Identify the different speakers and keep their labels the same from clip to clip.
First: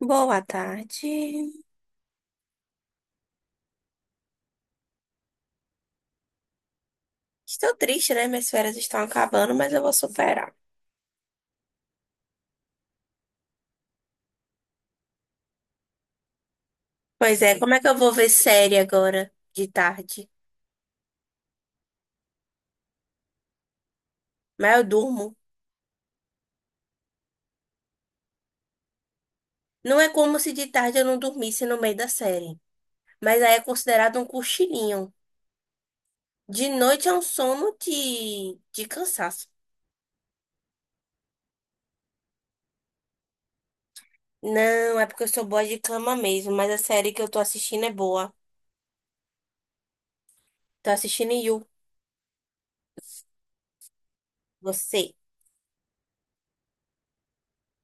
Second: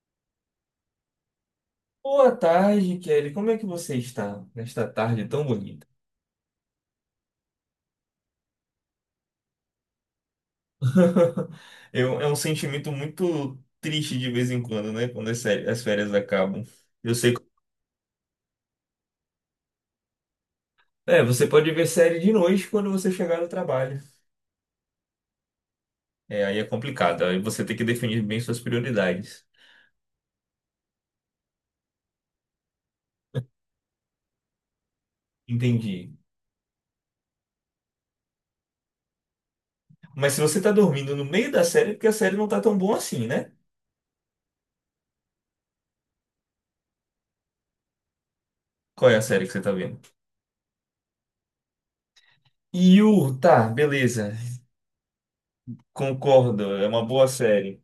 Speaker 1: Boa tarde.
Speaker 2: Boa tarde, Kelly. Como é que você está nesta tarde tão bonita?
Speaker 1: Estou triste, né? Minhas férias estão acabando, mas eu vou superar.
Speaker 2: É um sentimento muito triste de vez em quando, né? Quando as férias acabam. Eu sei.
Speaker 1: Pois é, como é que eu vou ver série agora de tarde?
Speaker 2: É, você pode ver série de noite quando você chegar no trabalho.
Speaker 1: Mas eu durmo.
Speaker 2: É, aí é complicado. Aí você tem que definir bem suas prioridades.
Speaker 1: Não é como se de tarde eu não dormisse no meio da série. Mas aí é considerado um cochilinho.
Speaker 2: Entendi.
Speaker 1: De noite é um sono de cansaço.
Speaker 2: Mas se você tá dormindo no meio da série, é porque a série não tá tão boa assim, né?
Speaker 1: Não, é porque eu sou boa de cama mesmo, mas a série que eu tô assistindo é boa.
Speaker 2: Qual é a série que você tá vendo?
Speaker 1: Tô assistindo You,
Speaker 2: Yu, tá, beleza.
Speaker 1: você.
Speaker 2: Concordo, é uma boa série.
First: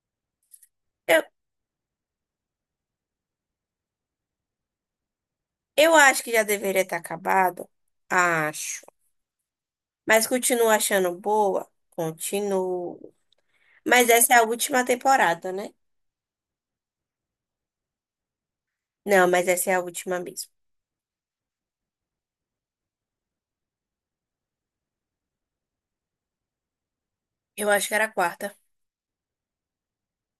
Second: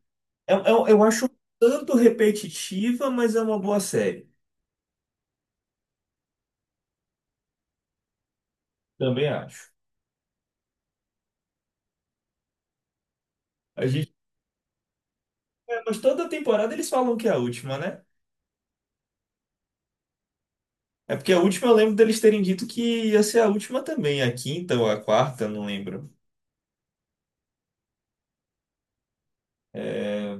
Speaker 2: Eu
Speaker 1: Eu,
Speaker 2: acho um tanto repetitiva, mas é uma boa série.
Speaker 1: eu acho que já deveria ter acabado. Acho.
Speaker 2: Também acho.
Speaker 1: Mas continuo achando boa? Continuo.
Speaker 2: A
Speaker 1: Mas
Speaker 2: gente,
Speaker 1: essa é a última temporada, né?
Speaker 2: é, mas toda temporada eles falam que é a última, né?
Speaker 1: Não, mas essa é a última mesmo.
Speaker 2: É porque a última eu lembro deles terem dito que ia ser a última também, a quinta ou a quarta, não lembro.
Speaker 1: Eu acho que era a quarta.
Speaker 2: É,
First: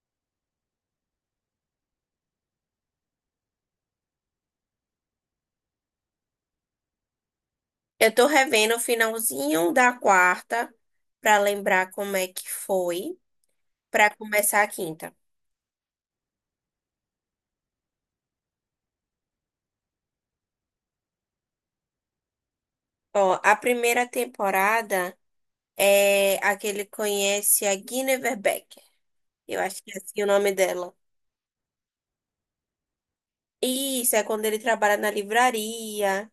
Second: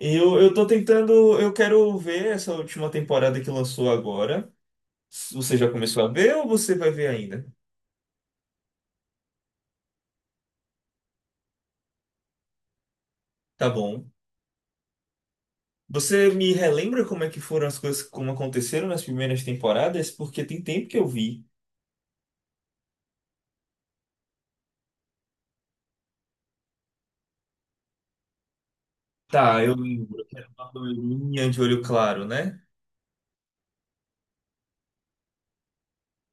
Speaker 2: e eu tô tentando, eu quero ver essa última temporada que lançou agora. Você já começou a ver ou você vai ver ainda?
Speaker 1: Eu tô revendo o finalzinho da quarta pra lembrar como é que foi
Speaker 2: Tá bom.
Speaker 1: pra começar a quinta.
Speaker 2: Você me relembra como é que foram as coisas, como aconteceram nas primeiras temporadas? Porque tem tempo que eu vi.
Speaker 1: Ó, a primeira temporada é a que ele conhece a Guinevere Becker.
Speaker 2: Tá,
Speaker 1: Eu
Speaker 2: eu
Speaker 1: acho que é assim
Speaker 2: lembro
Speaker 1: o
Speaker 2: que era
Speaker 1: nome
Speaker 2: uma
Speaker 1: dela.
Speaker 2: loirinha de olho claro, né?
Speaker 1: Isso, é quando ele trabalha na livraria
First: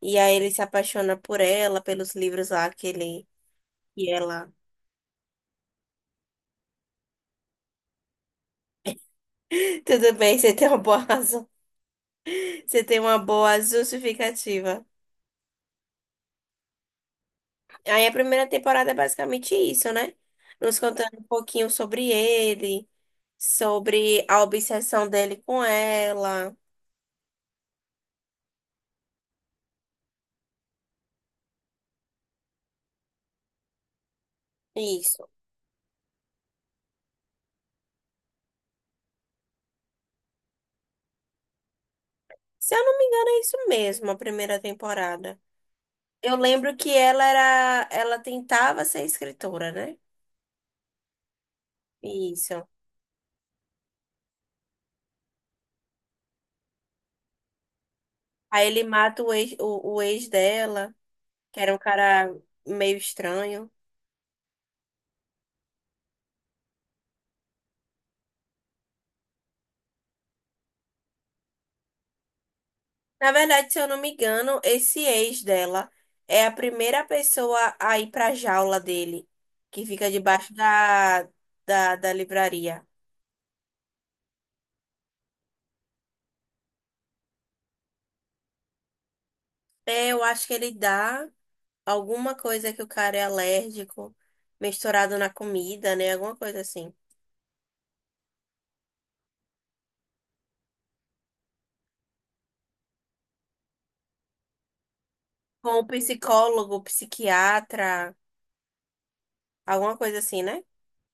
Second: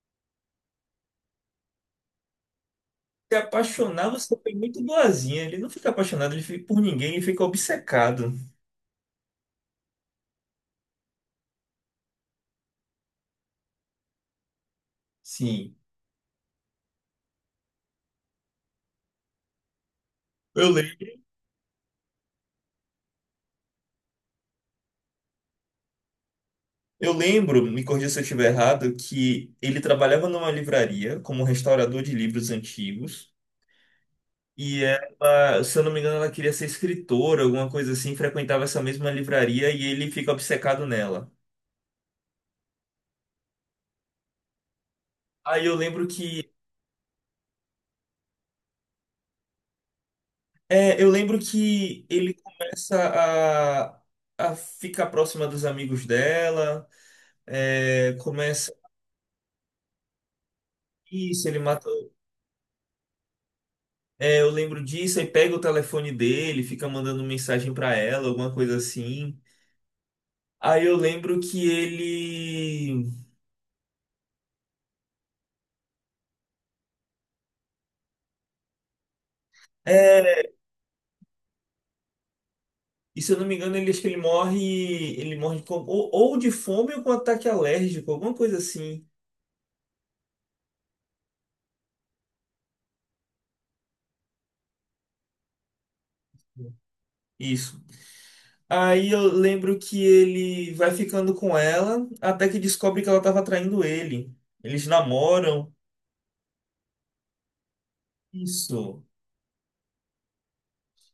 Speaker 1: e aí ele se apaixona por ela, pelos livros lá que ele
Speaker 2: Se apaixonar,
Speaker 1: e
Speaker 2: você
Speaker 1: ela.
Speaker 2: foi muito boazinha. Ele não fica apaixonado por ninguém, ele fica obcecado.
Speaker 1: Tudo bem, você tem uma boa razão. Você tem uma boa justificativa.
Speaker 2: Sim.
Speaker 1: Aí a primeira temporada é basicamente isso, né?
Speaker 2: Eu,
Speaker 1: Nos
Speaker 2: le
Speaker 1: contando um pouquinho sobre ele, sobre a obsessão dele com ela.
Speaker 2: eu lembro, me corrija se eu estiver errado, que ele trabalhava numa livraria como restaurador de livros antigos. E
Speaker 1: Isso.
Speaker 2: ela, se eu não me engano, ela queria ser escritora, alguma coisa assim, frequentava essa mesma livraria e ele fica obcecado nela.
Speaker 1: Se eu não me engano, é isso mesmo, a primeira temporada.
Speaker 2: Aí eu lembro
Speaker 1: Eu
Speaker 2: que
Speaker 1: lembro que ela era, ela tentava ser escritora, né?
Speaker 2: É, eu lembro que ele
Speaker 1: Isso.
Speaker 2: começa a, a ficar próxima dos amigos dela, é,
Speaker 1: Aí
Speaker 2: começa
Speaker 1: ele mata o ex, o ex dela,
Speaker 2: isso, ele
Speaker 1: que era um
Speaker 2: mata.
Speaker 1: cara meio estranho.
Speaker 2: É, eu lembro disso, aí pega o telefone dele, fica mandando mensagem pra ela, alguma coisa assim. Aí eu lembro que ele.
Speaker 1: Na verdade, se eu não me engano, esse ex dela é a primeira pessoa a ir pra jaula dele, que fica
Speaker 2: É,
Speaker 1: debaixo da livraria.
Speaker 2: e se eu não me engano, ele acho que ele morre. Ele morre ou de fome ou com ataque alérgico, alguma coisa assim.
Speaker 1: É, eu acho que ele dá alguma coisa que o cara é alérgico, misturado na comida, né? Alguma coisa assim.
Speaker 2: Isso. Aí eu lembro que ele vai ficando com ela até que descobre que ela estava traindo ele. Eles namoram.
Speaker 1: Com o psicólogo, psiquiatra,
Speaker 2: Isso,
Speaker 1: alguma coisa assim, né?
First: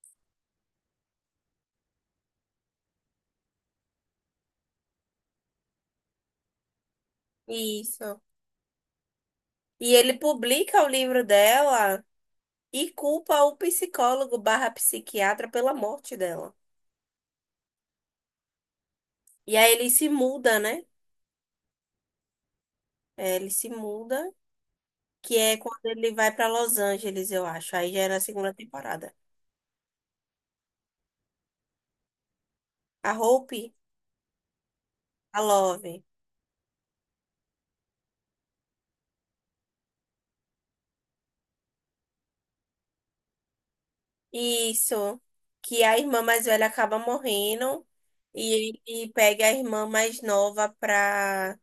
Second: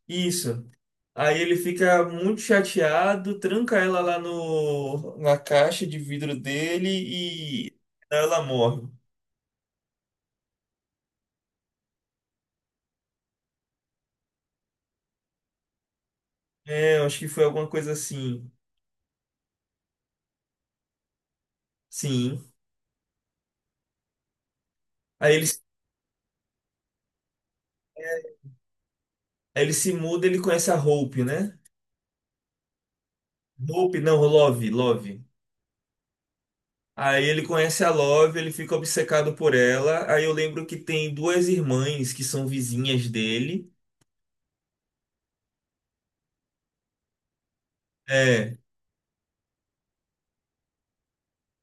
Speaker 2: isso. Aí ele fica muito chateado, tranca ela lá no, na caixa de vidro dele e
Speaker 1: Isso.
Speaker 2: ela morre.
Speaker 1: E ele publica o livro dela e culpa o psicólogo barra psiquiatra pela morte dela.
Speaker 2: É, eu acho que foi alguma coisa assim.
Speaker 1: E aí ele se muda, né?
Speaker 2: Sim.
Speaker 1: É, ele se muda,
Speaker 2: Aí
Speaker 1: que
Speaker 2: ele,
Speaker 1: é quando ele vai pra Los Angeles, eu acho. Aí já é na segunda temporada.
Speaker 2: aí ele se muda, ele conhece a Hope, né?
Speaker 1: A Hope,
Speaker 2: Hope, não, Love, Love.
Speaker 1: a Love.
Speaker 2: Aí ele conhece a Love, ele fica obcecado por ela. Aí eu lembro que tem duas irmãs que são vizinhas dele.
Speaker 1: Isso. Que é a irmã mais velha acaba morrendo
Speaker 2: É.
Speaker 1: e ele pega a irmã mais nova pra,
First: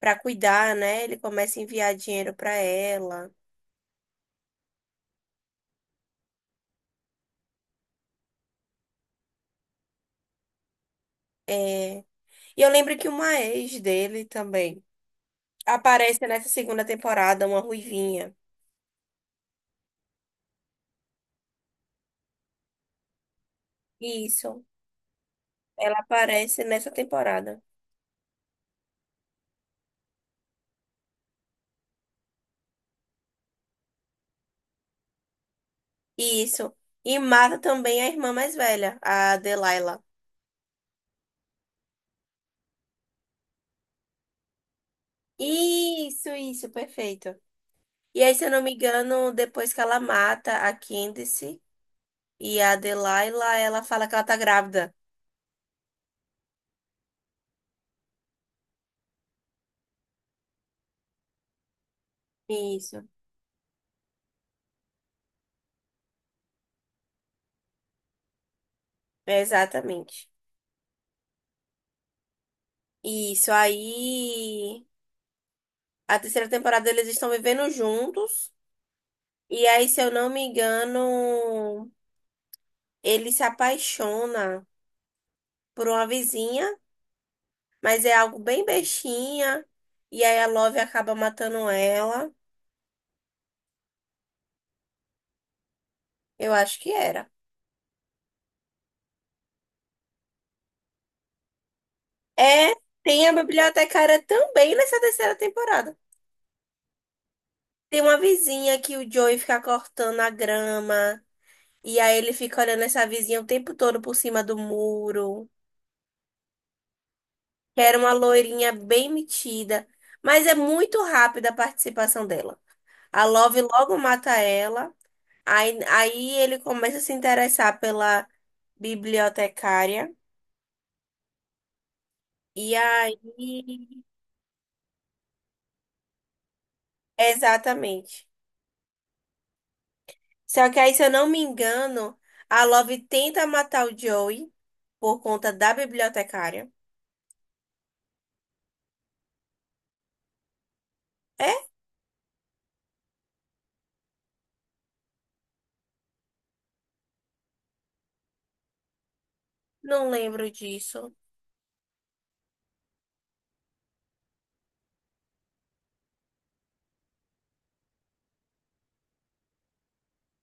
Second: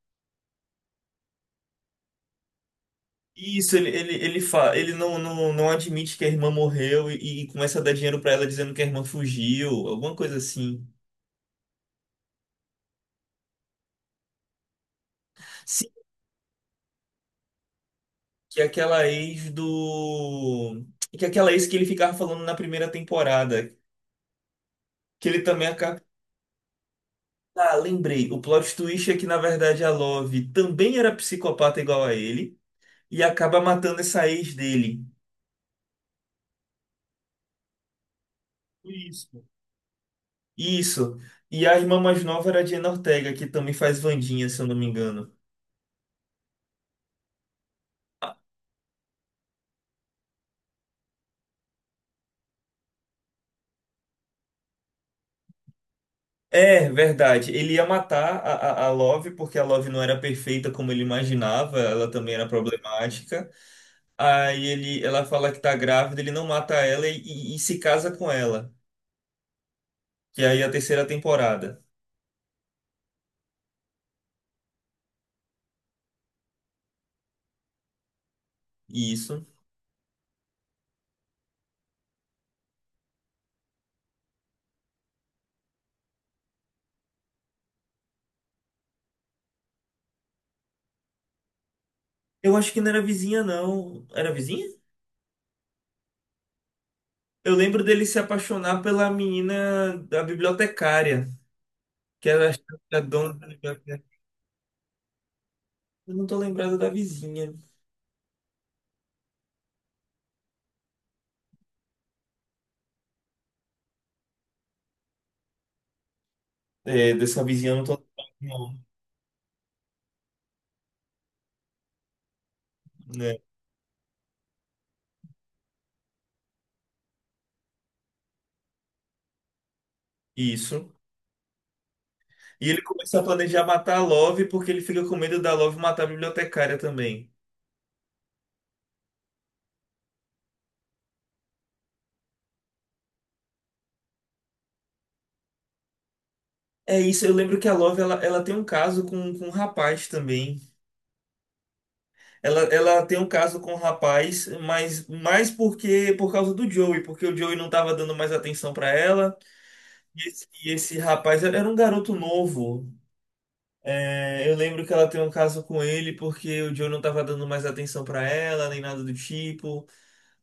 Speaker 1: pra cuidar, né? Ele começa a enviar dinheiro pra ela.
Speaker 2: Isso, ele não, não, não admite que a irmã morreu e começa a dar dinheiro pra ela dizendo que a irmã fugiu, alguma coisa assim.
Speaker 1: É. E eu lembro que uma ex dele também
Speaker 2: Sim,
Speaker 1: aparece nessa segunda temporada, uma ruivinha.
Speaker 2: que é aquela ex do. Que é aquela ex que ele ficava falando na primeira temporada.
Speaker 1: Isso.
Speaker 2: Que ele também
Speaker 1: Ela
Speaker 2: acaba.
Speaker 1: aparece nessa temporada.
Speaker 2: Ah, lembrei. O plot twist é que, na verdade, a Love também era psicopata igual a ele e acaba matando essa ex dele.
Speaker 1: Isso. E mata também a irmã mais velha, a
Speaker 2: Isso.
Speaker 1: Delilah.
Speaker 2: Isso. E a irmã mais nova era a Jenna Ortega, que também faz Wandinha, se eu não me engano.
Speaker 1: Isso, perfeito. E aí, se eu não me engano, depois que ela mata a Candice e a Delilah, ela fala que ela tá grávida.
Speaker 2: É, verdade. Ele ia matar a Love porque a Love não era perfeita como ele imaginava, ela também era
Speaker 1: Isso.
Speaker 2: problemática. Ela fala que tá grávida, ele não mata ela e se casa com ela,
Speaker 1: Exatamente.
Speaker 2: que aí é a terceira temporada.
Speaker 1: Isso. Aí, a terceira temporada eles estão vivendo juntos.
Speaker 2: Isso.
Speaker 1: E aí, se eu não me engano, ele se apaixona por uma vizinha, mas é algo bem bestinha. E aí, a Love acaba matando ela.
Speaker 2: Eu acho que não era vizinha, não. Era vizinha?
Speaker 1: Eu acho que era.
Speaker 2: Eu lembro dele se apaixonar pela menina da bibliotecária, que era
Speaker 1: É,
Speaker 2: a
Speaker 1: tem a
Speaker 2: dona da bibliotecária.
Speaker 1: bibliotecária também nessa terceira temporada.
Speaker 2: Eu não tô lembrado da vizinha.
Speaker 1: Tem uma vizinha que o Joey fica cortando a grama. E aí ele fica olhando essa vizinha o tempo todo por cima do muro.
Speaker 2: É, dessa vizinha eu
Speaker 1: Que
Speaker 2: não tô
Speaker 1: era uma
Speaker 2: lembrado,
Speaker 1: loirinha
Speaker 2: não,
Speaker 1: bem metida. Mas é muito rápida a participação dela. A
Speaker 2: né?
Speaker 1: Love logo mata ela. Aí ele começa a se interessar pela bibliotecária.
Speaker 2: Isso. E
Speaker 1: E
Speaker 2: ele começa a planejar matar a
Speaker 1: aí.
Speaker 2: Love porque ele fica com medo da Love matar a bibliotecária também.
Speaker 1: Exatamente. Só que aí, se eu não me engano, a Love tenta matar o Joey por conta da bibliotecária.
Speaker 2: É isso, eu lembro que ela tem um caso com um rapaz também.
Speaker 1: É?
Speaker 2: Ela tem um caso com um rapaz, mas mais porque por causa do Joey, porque o Joey não tava dando mais atenção pra ela.
Speaker 1: Não lembro
Speaker 2: E esse
Speaker 1: disso.
Speaker 2: rapaz era um garoto novo. É, eu lembro que ela tem um caso com ele porque o Joe não tava dando mais atenção pra ela, nem nada do tipo.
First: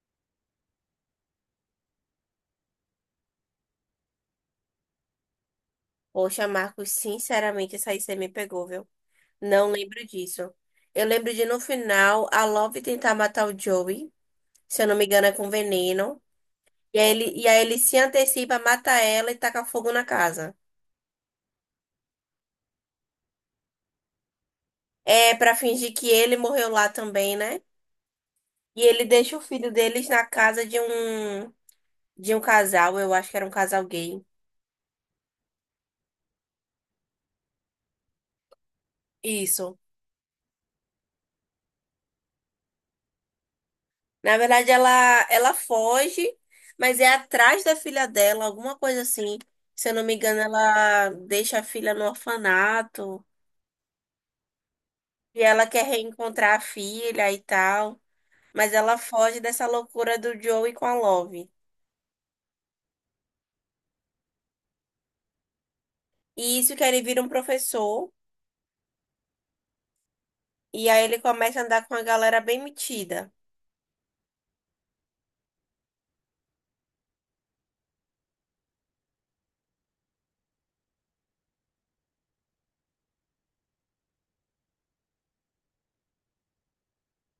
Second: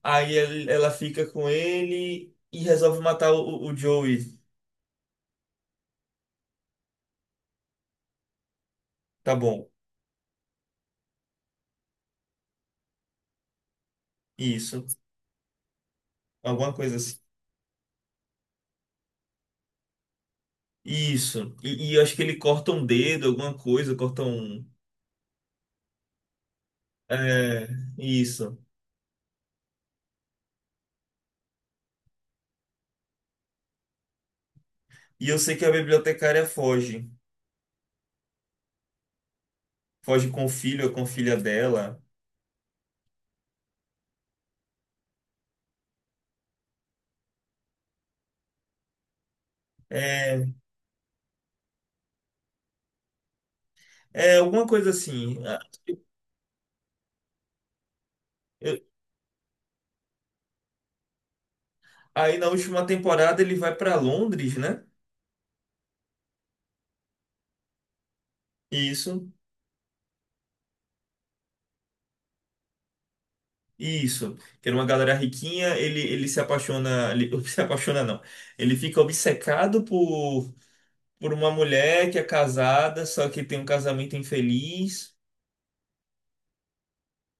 Speaker 2: Ela fica com ele e resolve matar o Joey.
Speaker 1: Poxa, Marcos, sinceramente, essa aí você me pegou, viu?
Speaker 2: Tá bom,
Speaker 1: Não lembro disso. Eu lembro de no final a Love tentar matar o Joey, se
Speaker 2: isso.
Speaker 1: eu não me engano, é com veneno.
Speaker 2: Alguma coisa
Speaker 1: E aí
Speaker 2: assim.
Speaker 1: ele, e aí ele se antecipa, mata ela e taca fogo na casa.
Speaker 2: Isso. E eu acho que ele corta um dedo, alguma coisa, corta um.
Speaker 1: É pra fingir que ele morreu lá também, né?
Speaker 2: É, isso.
Speaker 1: E ele deixa o filho deles na casa de um casal, eu acho que era um casal gay.
Speaker 2: E eu sei que a bibliotecária foge.
Speaker 1: Isso.
Speaker 2: Foge com o filho ou com a filha dela.
Speaker 1: Na verdade, ela foge, mas é atrás da filha dela, alguma coisa assim. Se eu não me engano,
Speaker 2: É,
Speaker 1: ela deixa a filha no orfanato
Speaker 2: é alguma coisa
Speaker 1: e
Speaker 2: assim.
Speaker 1: ela quer reencontrar a filha e tal. Mas
Speaker 2: Eu-
Speaker 1: ela foge dessa loucura do Joey com a Love.
Speaker 2: Aí na última temporada ele vai pra Londres, né?
Speaker 1: E isso que ele vira um professor.
Speaker 2: Isso,
Speaker 1: E aí ele começa a andar com uma galera bem metida.
Speaker 2: isso. Que era uma galera riquinha, ele se apaixona, ele se apaixona não. Ele fica obcecado por uma mulher que é casada, só que tem um casamento infeliz.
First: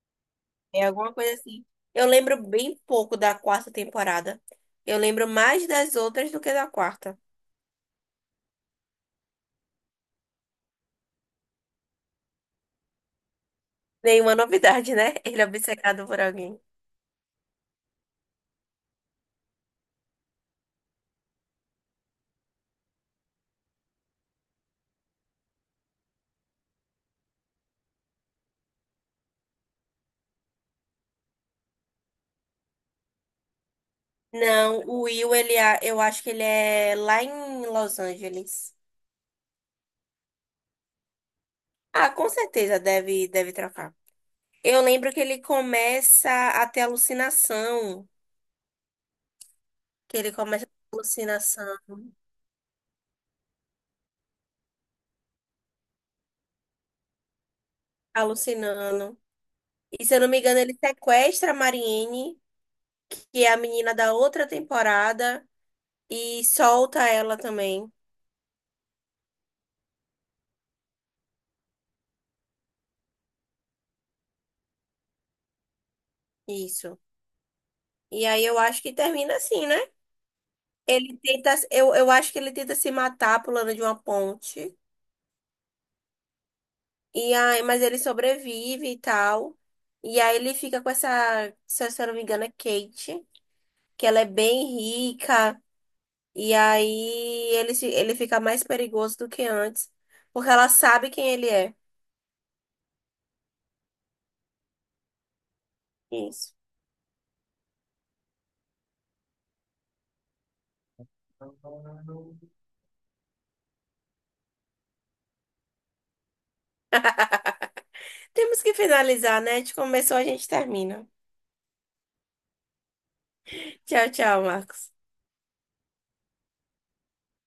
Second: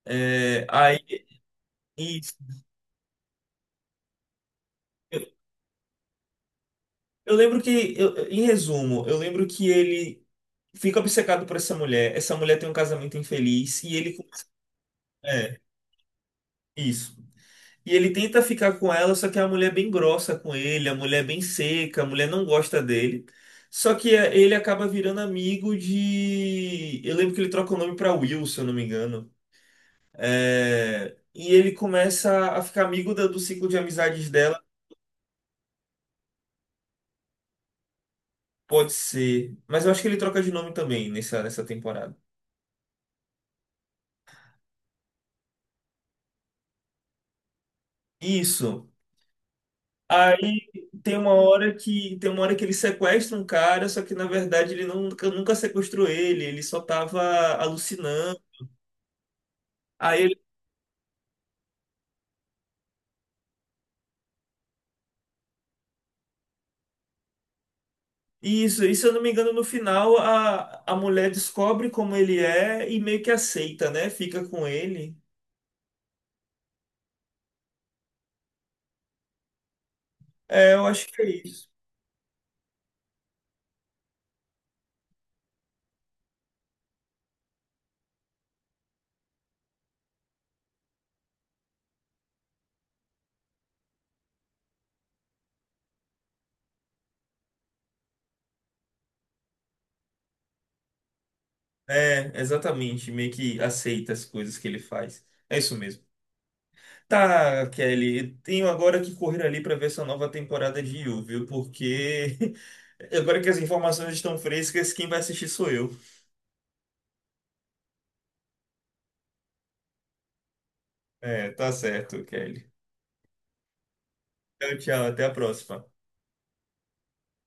Speaker 2: É,
Speaker 1: É
Speaker 2: aí,
Speaker 1: alguma coisa assim. Eu
Speaker 2: isso.
Speaker 1: lembro bem pouco da quarta temporada. Eu
Speaker 2: eu,
Speaker 1: lembro mais das outras do que da quarta.
Speaker 2: eu lembro que, em resumo, eu lembro que ele fica obcecado por essa mulher. Essa mulher tem um casamento infeliz
Speaker 1: Nenhuma novidade, né? Ele é
Speaker 2: é,
Speaker 1: obcecado por alguém.
Speaker 2: isso. E ele tenta ficar com ela, só que a mulher é bem grossa com ele, a mulher é bem seca, a mulher não gosta dele. Só que é, ele acaba virando amigo de. Eu lembro que ele troca o nome pra Will, se eu não me engano. É, e ele começa a ficar amigo do ciclo de amizades dela,
Speaker 1: Não, o Will, ele, é- eu acho que ele é lá em Los Angeles.
Speaker 2: pode ser. Mas eu acho que ele troca de nome também nessa
Speaker 1: Ah,
Speaker 2: temporada.
Speaker 1: com certeza deve, deve trocar. Eu lembro que ele começa a ter alucinação.
Speaker 2: Isso.
Speaker 1: Que ele começa
Speaker 2: Aí
Speaker 1: a ter alucinação,
Speaker 2: tem uma hora que ele sequestra um cara, só que na verdade ele nunca, nunca sequestrou ele, ele só tava alucinando.
Speaker 1: alucinando. E se eu não
Speaker 2: Aí
Speaker 1: me engano, ele sequestra a Marianne, que é a menina da outra temporada, e solta ela também.
Speaker 2: isso, e se eu não me engano, no final a mulher descobre como ele é e meio que aceita, né? Fica com ele.
Speaker 1: Isso. E aí eu acho que termina assim, né?
Speaker 2: É, eu acho
Speaker 1: Ele
Speaker 2: que é
Speaker 1: tenta,
Speaker 2: isso.
Speaker 1: eu acho que ele tenta se matar pulando de uma ponte. E aí, mas ele sobrevive e tal. E aí ele fica com essa, se eu não me engano, é Kate, que ela é bem rica. E aí ele, se- ele fica mais perigoso do que antes, porque ela sabe quem ele é.
Speaker 2: É, exatamente, meio que aceita as coisas que ele faz. É isso mesmo.
Speaker 1: Isso.
Speaker 2: Tá, Kelly, eu tenho agora que correr ali para ver essa nova temporada de You, viu? Porque agora que as informações estão frescas, quem vai assistir sou eu.
Speaker 1: Temos que finalizar, né? A gente começou, a gente termina.
Speaker 2: É, tá certo, Kelly.
Speaker 1: Tchau, tchau,
Speaker 2: Tchau,
Speaker 1: Marcos.
Speaker 2: tchau, até a próxima.